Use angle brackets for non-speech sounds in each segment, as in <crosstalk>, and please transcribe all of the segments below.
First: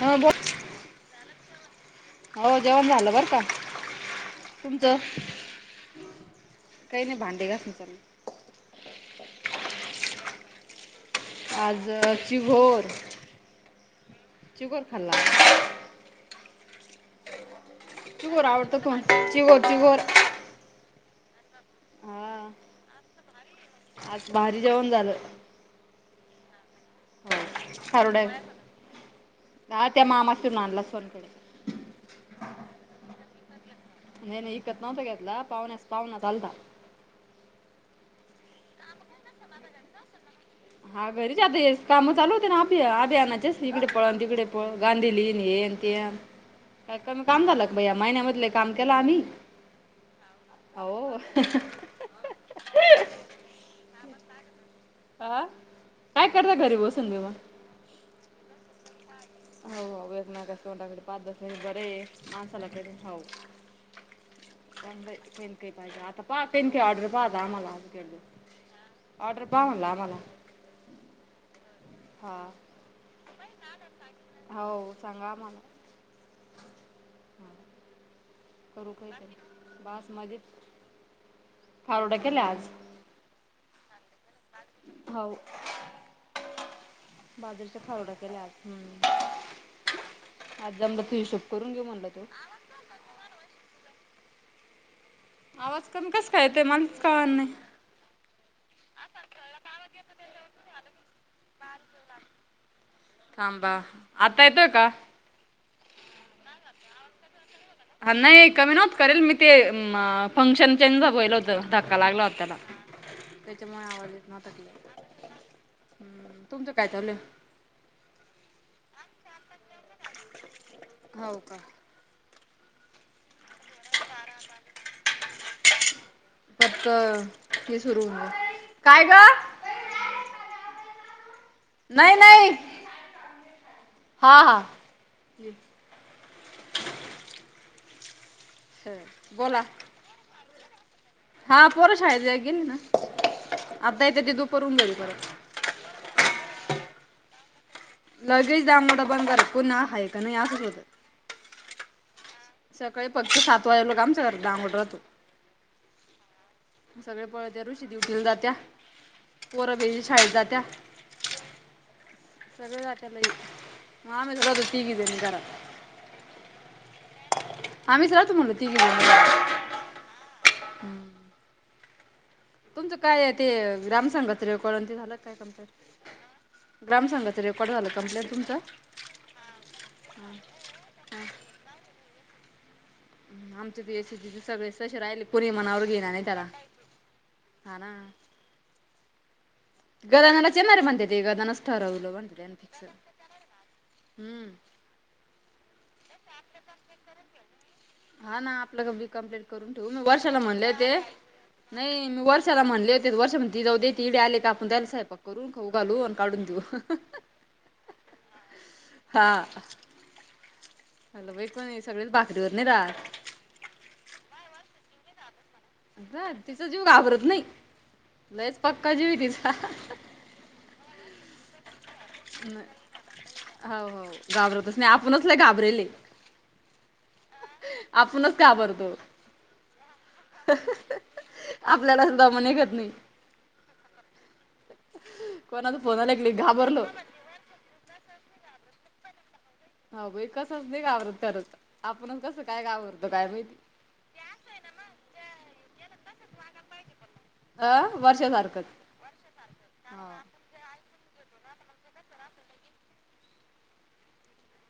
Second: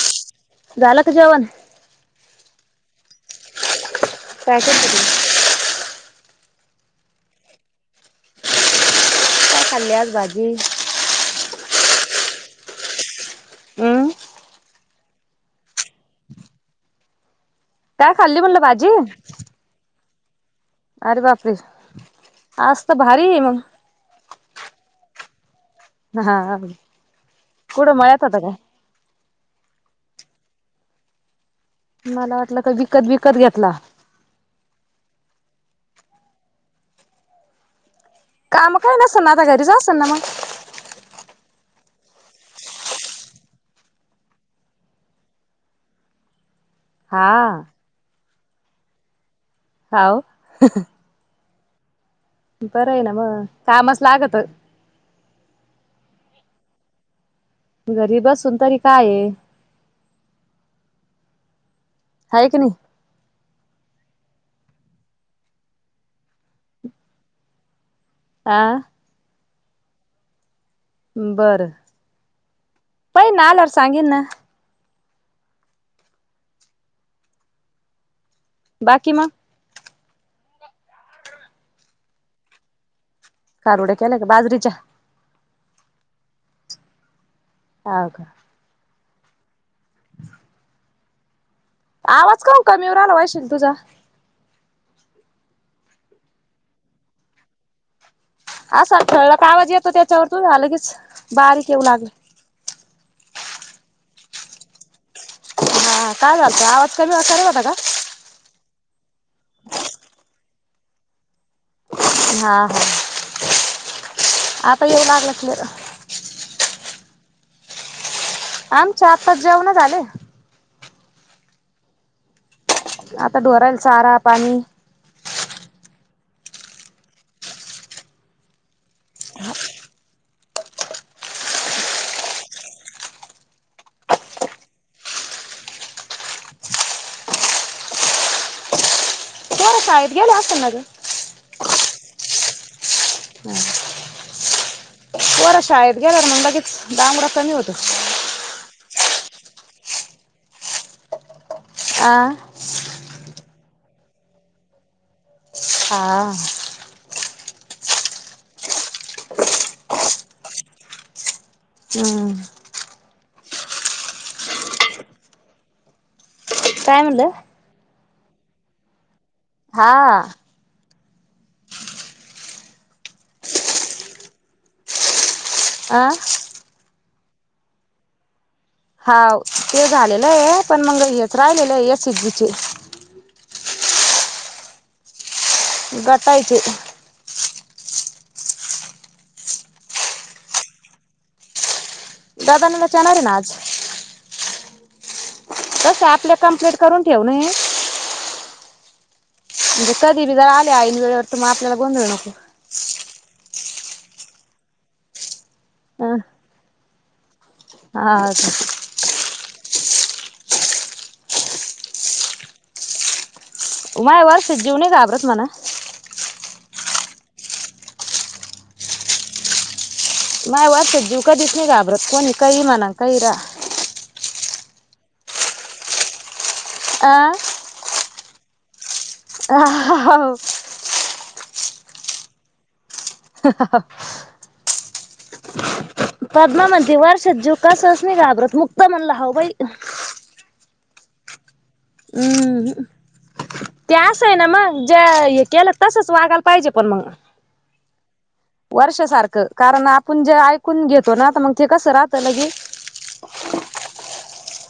हां बोलं. झालं कां जेवणं? हो जेवणं झालं बरं कां. काय करते तुमचं? तुम्ही? कांहीं नाहीं भांडे घासत आहे. खाली आंज भाजी आंज चिघोहर. अं हं. चिघोहर खांल्ला? काय खाल्ली चिघोहर म्हणलं आवडतं भाजी? कोणं? चिघोहर चिघोहर. अरे बापरे! आंज तरं भारी आहे मगं. आंज भारी जेवणं झालं. हां हां खारोड्यांत हां त्यां मामाच्यां घरूंन आणल्यांस सोणखेडयांत मलां वाटलं कां विकतं बिकतं घेतलां. नाहीं नाहीं विकतं नव्हतं घेतलां पाहण्यांस पाहु चालतां. कामं कांहीं नसलं नां आंता घरीचं असेल नां मगं. हां घरीचं आंता चालं होते नां अभियांनाचे ईकडे पळनं तिकडे पळनं गांधी लिन हे आणि तेल. <unintelligible> कायं कमी कामं झालं की भै यां महिन्यांमध्ये लयं कामं केलं आम्हीं. हाव हांव ओ. बरं आहे नां मगं कामाचं लागतं. हं कायं करतां घरी बसूंन बी मगं. घरी बसूंन तरी कायं आहे. हो हो एक एकमेकांच्या तोंडाकडे पहांत बसलेला ते बरं आहे हाय की नाही? माणसांकडे हो. प पनं कांहीं पाहिजे आंता पाहां पनं कांहीं ऑर्डर पाहतां आम्हांला आंज केलं. आं. ऑर्डर पाहां म्हटलं आम्हांला. बरं हा पाहिलं नां आल्यांवरं सांगितलं नां. हो सांगा आम्हांला. हां करूं बाकी कांहीं मग? तरी बांस मजेतं. खारोड्यां केल्यां आंज. खारोड्यां केल्यां कां बाजरीच्यां? होऊं. बाजूंच्या हाव खारोडयां का केल्यां आंज जमलां तूं हिशोब करूंन घेऊ म्हणलं तू आवांज कां कमी येऊं राहिला वैशाली तुझां? आवांज कमी कसं कां येते तुझां मालां चं कळतं नाहीं. असां ठळक आवांज येतो त्यांच्यावरं तुझां वालां बारीक येऊं लागले. थांबा आंता येतोय कां? हा काय झालतं आवाज कमी केला होता का? हा नाही, कमी नव्हत करेल मी ते फंक्शन चेंज होईल होत. धक्का लागला होता हा त्याला, हा त्याच्यामुळे आवाज येत नव्हता आता येऊ नीट. लागला क्लिअर हम्म.. तुमचं काय चालू ये? आमची आत्ताच जेवनं झाले. <inaudible> हो का? आता ढोराण चारा-पाणी फक्त हे सुरू होईल, काय गं? नाही नाही.. हा हा.. बोला. पोरं शाळेत गेला असेल ना ग. हा पोर शाळेत जा गेले ना. <inaudible> येतात दुपारून घरून परत पोरं शाळेत गेल्यावर लगेच दांगडो कमी होतं. लगेज दामलाड बंद झाल पुन्हा हाय का नाय असं होत. आ.. सकाळी फक्त सात वाजेलोग आमच <inaudible> हा. सगळे पळत्या ऋषी दिवटिला जात्या. पोरबेजी शाळेत जात्या. हम्म. <unintelligible> काय म्हणलं? आम्हीच राहतो म्हणलो तीघी जन हा. तुमचं काय आहे ते, ग्राम संघाच रेकॉर्ड तेन झालं काय कम्प्लीट? आ ग्राम संघाचा रेकॉर्ड झालं का कम्प्लीट तुमच हा ते झालेलं आहे पण मग हेच राहिलेलं आहे या सिद्धीचे आमचे ते <unintelligible> सगळे तसेच राहिले कोणी मनावर घेईना नाही त्याला गटायचे. हा ना <unintelligible> ठरवलं म्हणते त्यान दादा आणि फिक्स मी जाणार आहे ना आज हम्म ते आपले कम्प्लेट करून ठेव नय हा ना आपलं बी कम्पलेट करून ठेव म्हणजे मी कधी बी वर्षाला जर आले म्हणलेय ते आईन वेळेवर तर मग आपल्याला नाही गोंधळ मी नको. वर्ष त्याला म्हणले होते, वर्षा म्हणते जाऊ दे तिकडे आले का आपण द्यायचं साहेबा करून खाऊ घालू अ आणि काढून देऊ हा ह हा. <unintelligible> सगळेच भाकरीवर नाही रा माय वर्षा जीव नाही घाबरत म्हणा हा तिचा जीव घाबरत नाही, लयच पक्का जीव आहे तिचा नाही वर्षाचे जीव कधीच नाही घाबरत कोणी काही म्हणा काहीरा हो हो घाबरतच नाही आपणच लई घाबरेलहे. अ.. आपणच घाबरतो. हा हा... आपल्यालाच दम निघत नाही. हा हा कोणाचा फोन आला की पद्मा घाबरलो म्हनती वर. च्या जीव कसं अस नाही घाबरत मुक्त म्हणला हाव बाई हो बाई कसंच नाही घाबरत तरच आपणच कसं काय हम्म घाबरतो काय माहिती ते असं आहे ना मग ज्या हे केलं तसच वागायला पाहिजे पण मग अ वर्षासारखंच वर्षा सारखं कारण हो आपण जेऐकतो. कून घेतो ना तर मग ते कसं राहत लगे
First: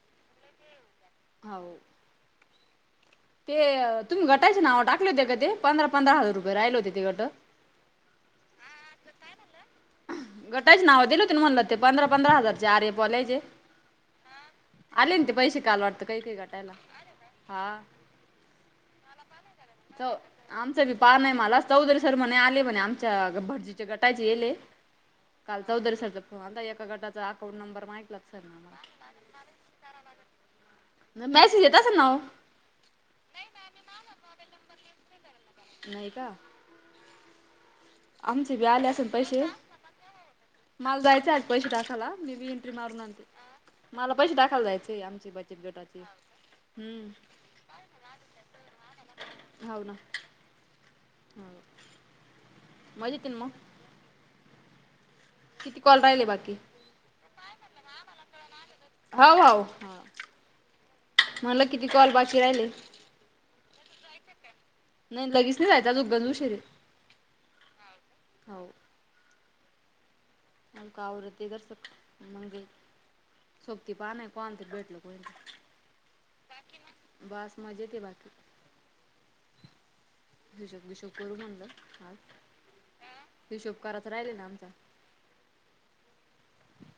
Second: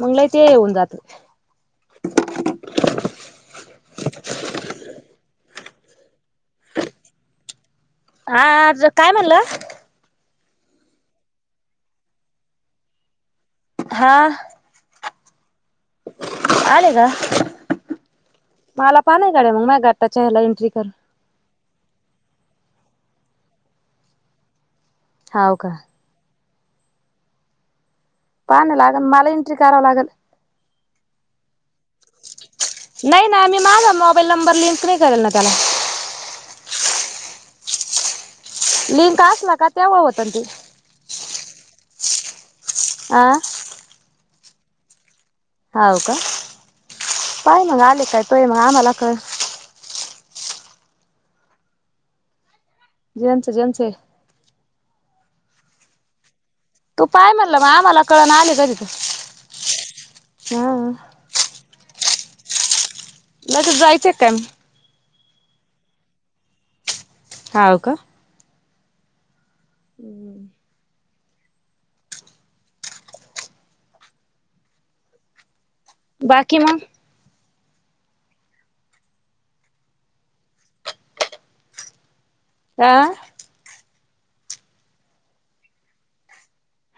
मग ते लई ते येऊन जात हो... <inaudible> ते तुम्ही गटाचे नाव टाकले होते का ते पंधरा पंधरा हजार रुपये राहिले होते ते गटं हाहा तुज काय म्हणला? गटाचे नाव दिल होते म्हणलं ते पंधरा पंधरा हजार आरेएफ वाल्याचे. हा हम्म आले ना ते पैसे काल वाटत काही काय गटाला आले हा मला पा नाही गाड्या मग माझ्या हॅलो गटाच्या ह्याला एंट्री आमच कर. भी पार नाही मलाच चौधरी सर म्हणे आले म्हणे आमच्या भटजीच्या गटाचे येले हाव काल का? चौधरी सर हो आता एका गटाचा अकाउंट नंबर माघितला. पान लागन मलां यांची कराव लागल मेसेज येत असेल ना हो नाही ना मी माझा मोबाईल नंबर लिंक नाही करेल ना त्याला नाही का? आमचे बी आले असल लिंक पैसे असला का तेव्हा होत ना ते. मला जायचं आज पैसे टाकायला मी एंट्री मारून आणते आ मला पैसे टाकायला जायचे आमचे पण होव का पाय मग आले काय तोय मग आम्हाला कळल. होव ना, मजेत ये ना ज्यानं मग च ज्यांच. कितीकॉल राहिले बाकी. तू पाय म्हणल ला मग आम्हाला कळन आले का धीथ हा भाऊ हा हा. म्हणलं किती कॉल बाकी राहिले. लगेच जायचं का, म, नाही लगेच नाही जायच आजून गज उशीर हे. हाव का? हम्म.. <unintelligible> सोपती पहा कोण तर भेटल पाहिजे. बाकी मग? बस मजेत हे बाकी. हिशोब बिशप करू म्हणलं आज. आ... हिशोब कारायचा राहिला ना आमचा.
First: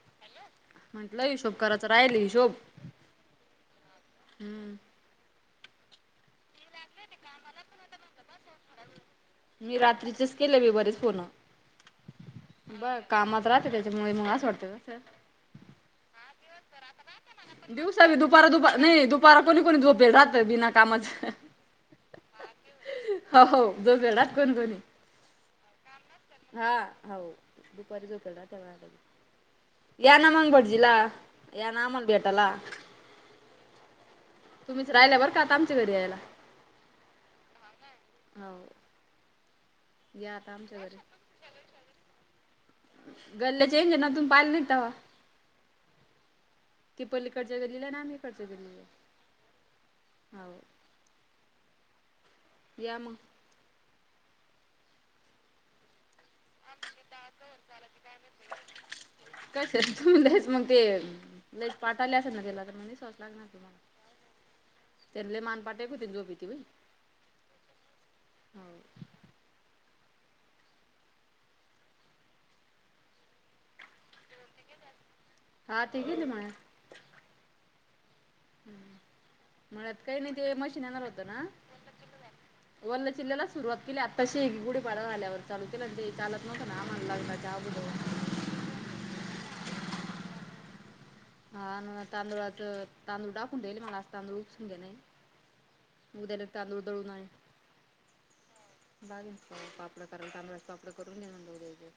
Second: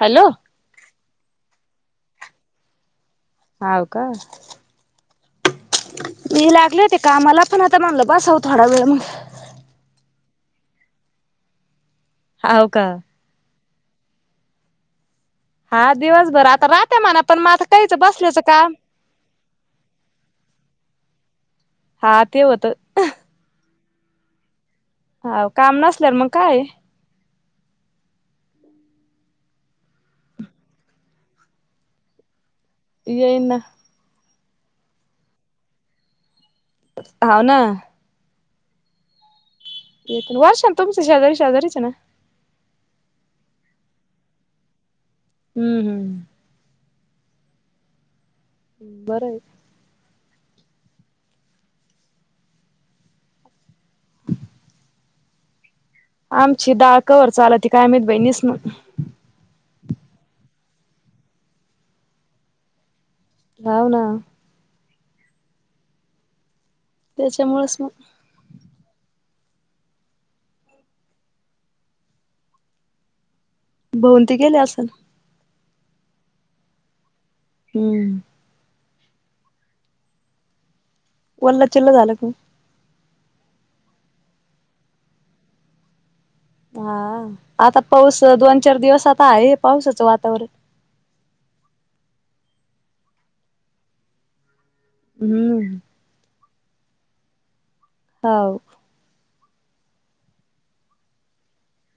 हॅलो! म्हंटलं हिशोब करायचचा राहेलये हिशोब. हाव का? हम्म. मी लागले होते कामाला, पण आता म्हणलं बसाव थोडा वेळ मग मी रात्रीचेच केले बई बरेच फोनं. हाव का? कामात राहते त्याच्यामुळे मं असं वाटतं कसं हा दिवसभर आता राहतं म्हणा, पण म आता कहीच बसल्याचं काम पारा कोणी कोणी झोपेल राह तं बिना कामाचं. हा ते होतं. ह हो झोपेल राहतं कोणी कोणी. हाव काम नसल्यावर मग काये? हावो. दुपारी झोपेल राहत्या बाया लगेच. या ना मंग भटजीला, या ना आम्हाला भेटायला. येईन ना. तुम्हीच राहिल्या बरं का आता, आमच्या घरी यायला. हाव ना. हो या येतील आता वर्षा अन आमच्या तुमचं घरी शेजारी शेजारीच ये ना? गल्ल्या चेंज ये ना, तुमी पाहिलं नही का तवा? हम्म हम्. ती पलीकडच्या गल्लीला अन आम्ही इकडच्या गल्लीला. बरंये. हावो या मग. आमची दाळ कवर चालती काय माहित बई निसणं. कसं तु लयच मग ते लयच पाठ आली असल ना त्याला तर मं निसावंच लागतं. लागणार हाव ना तुम्हाला, मान पाट एक होती अन झोप येती बई. त्याच्यामुळेच मग भाऊ अन ते गेले असल. हा ते गेले मळ्यात. हम्म. मळ्यात काही नही. ते मशीन येणार होत ना. वल्लं चिल्लं झालं की मग वल्ल्या चिल्ल्यालाच सुरुवात केलीये आताशी. गुढी पाडवा झाल्यावर चालू केलंय ना ते. चालत नव्हतं ना आम्हाला लग्नाच्या अगोदर. तं दोन चार दिवस आता आहे पावसाचं वातावरण. हा ना तांदुळाचं, तांदूळ टाकून देयेले. मला आज तांदूळ उपसून घेणंये. हम्म. उदयाला तांदूळ दळून आणेल. हाव. लगीन तर पापड कराल तांदुळाचे पापड करून घेणार <unintelligible> -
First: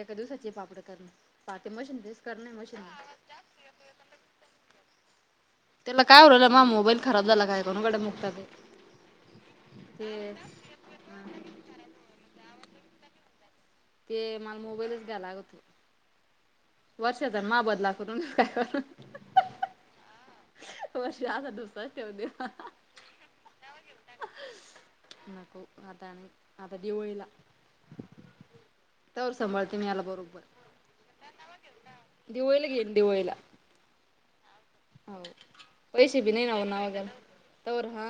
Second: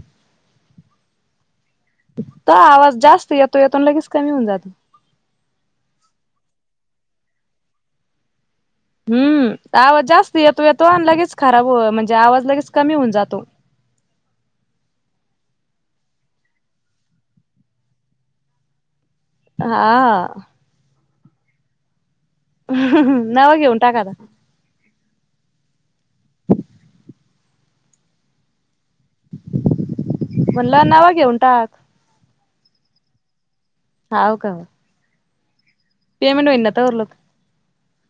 एका दिवसाचेये पापडं करनं. पाहते मशीन चेच करणये. मशीन आवाज जास्त तो येतो अन लगेच कमी होऊन जातो. त्याला काय होऊ राहायलं, माहा मोबाईल खराब झाला काय <unintelligible> हम्म आवाज ते जास्त येतो येतो आणि लगेच खराब म्हणजे आवाज लगेच कमी होऊन जातो. ते मला मोबाईलच द्याय लागते. वर्षाचा माबदला कुठून आ हा ह्या वर्षी आनतच नाय ठेऊन देला. नवा घेऊन टाका आता. नको आता आता दिवाळीला. तवर सांभाळते मी याला बरोबर म्हणल नवा घेऊन टाक. दिवाळीला घेईन दिवाळीला. हाव का. हाऊ, पैसे बी नाही पेमेंट ना होईन ओ नवा तवर लोक घ्यायला. तवर हा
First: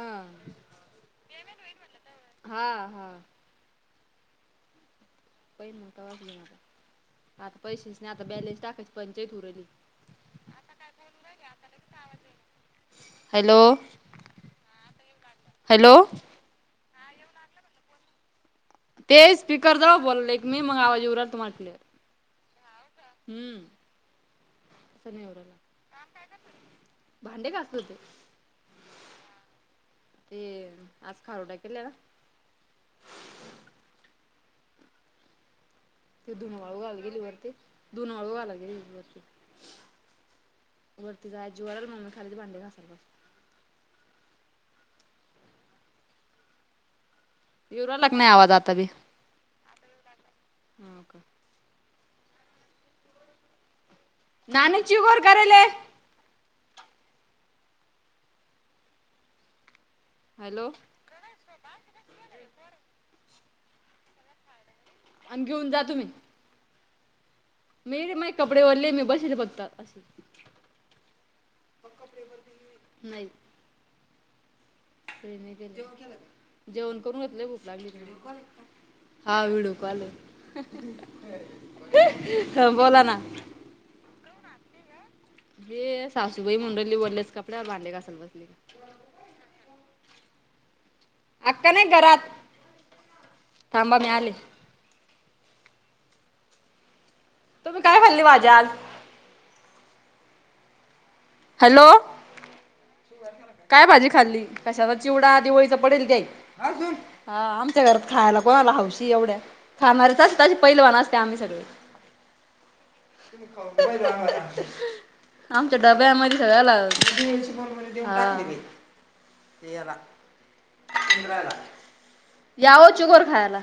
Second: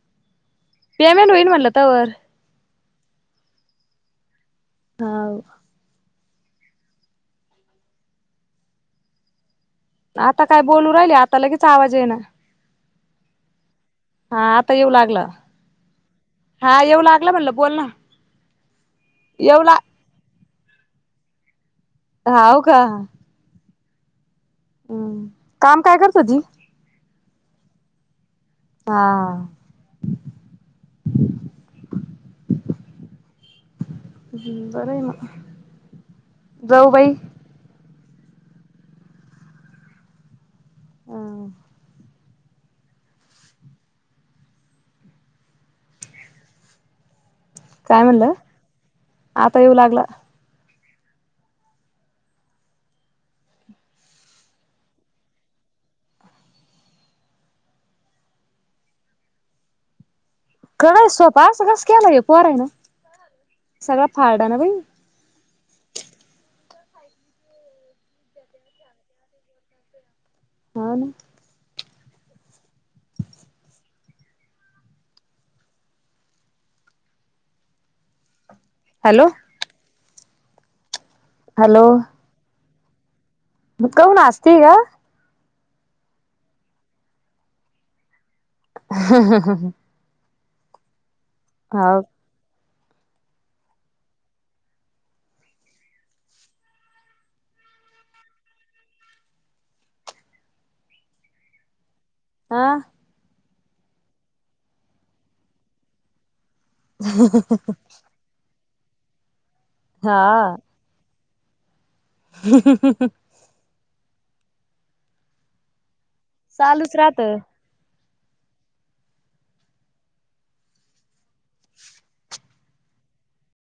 पेमेंट होईल म्हटलं तवर. हा हा हा पेमेंट कवा हुणार आता पैसेच नाही आता बॅलेन्स टाकायची पंचाईत होऊन राहिली. आता काय बोलू राहिले आता लगेच आवाज येई ना. हॅलो! हा आता येऊ लागला हॅलो हा येऊ लागलं म्हणल बोल ना. ते येऊ स्पीकर ला जवळ बोलले की मी मग आवाज येऊन राहतो म्हटल. हाऊ का हम्म तुम्ही हम्म. एवढं द्या काम करत काय होती कराल्यास. <inaudible> भांडी घासत होतो. हा हा ते आज खारुडा केल्या. हम्म बरय म. कपडे धुऊन वाळू घालू गेले वरती धुऊन वाळू घालू गेले वरती. वरती जायाची जीवावर आलं म्हणून मी खालीच भांडी घासत बसलोय. येऊन काय राहिला की नाही म्हणलं आवाज आता बी. आता येऊ लागला. हो का? नाणी चिघोर कराले. हॅलो! दरवेळेस सोपा असा कसा केला ह्यो पोरांनी सगळा फाडला ना बाई. आनं घेशऊन जा तुम्ही. मेर माय कपडे वले आहे मी बसेले फक्त अस आहे. हा ना. <unintelligible> नाही काय नाही बाई, जेवण केलं काय? जेवण करून लय हॅलो <unintelligible> हा व्हडिओ कॉल आहे हा हा हा. हॅलो! हॅलो बोला ना. मग का उन हस्ती गं मी, सासूबाई म्हन्डलि ओल्याचं कपड्यावर भांडी घासत बसली काय. हं हं हं हं. अक्का नाही हाव. घरात, थांबा मी आले. तुम्ही काय खाल्ली भाजी आज. हॅलो? हां. काय भाजी खाल्ली कशाचा चिवडा दिवाळीच पडेल ते अजून आमच्या घरात खायाला कोणाला हौशीयं एवढ्या खाणारेच हा अशती अशी पैलवान अस ते आम्ही सगळ <unintelligible> <unintelligible> आमच्या डब्ब्यामधी सगळं आलं चालूच राहत. <inaudible> हां. ते ह्याला <inaudible> इंद्राला <inaudible> या ओ चुगर खायाला?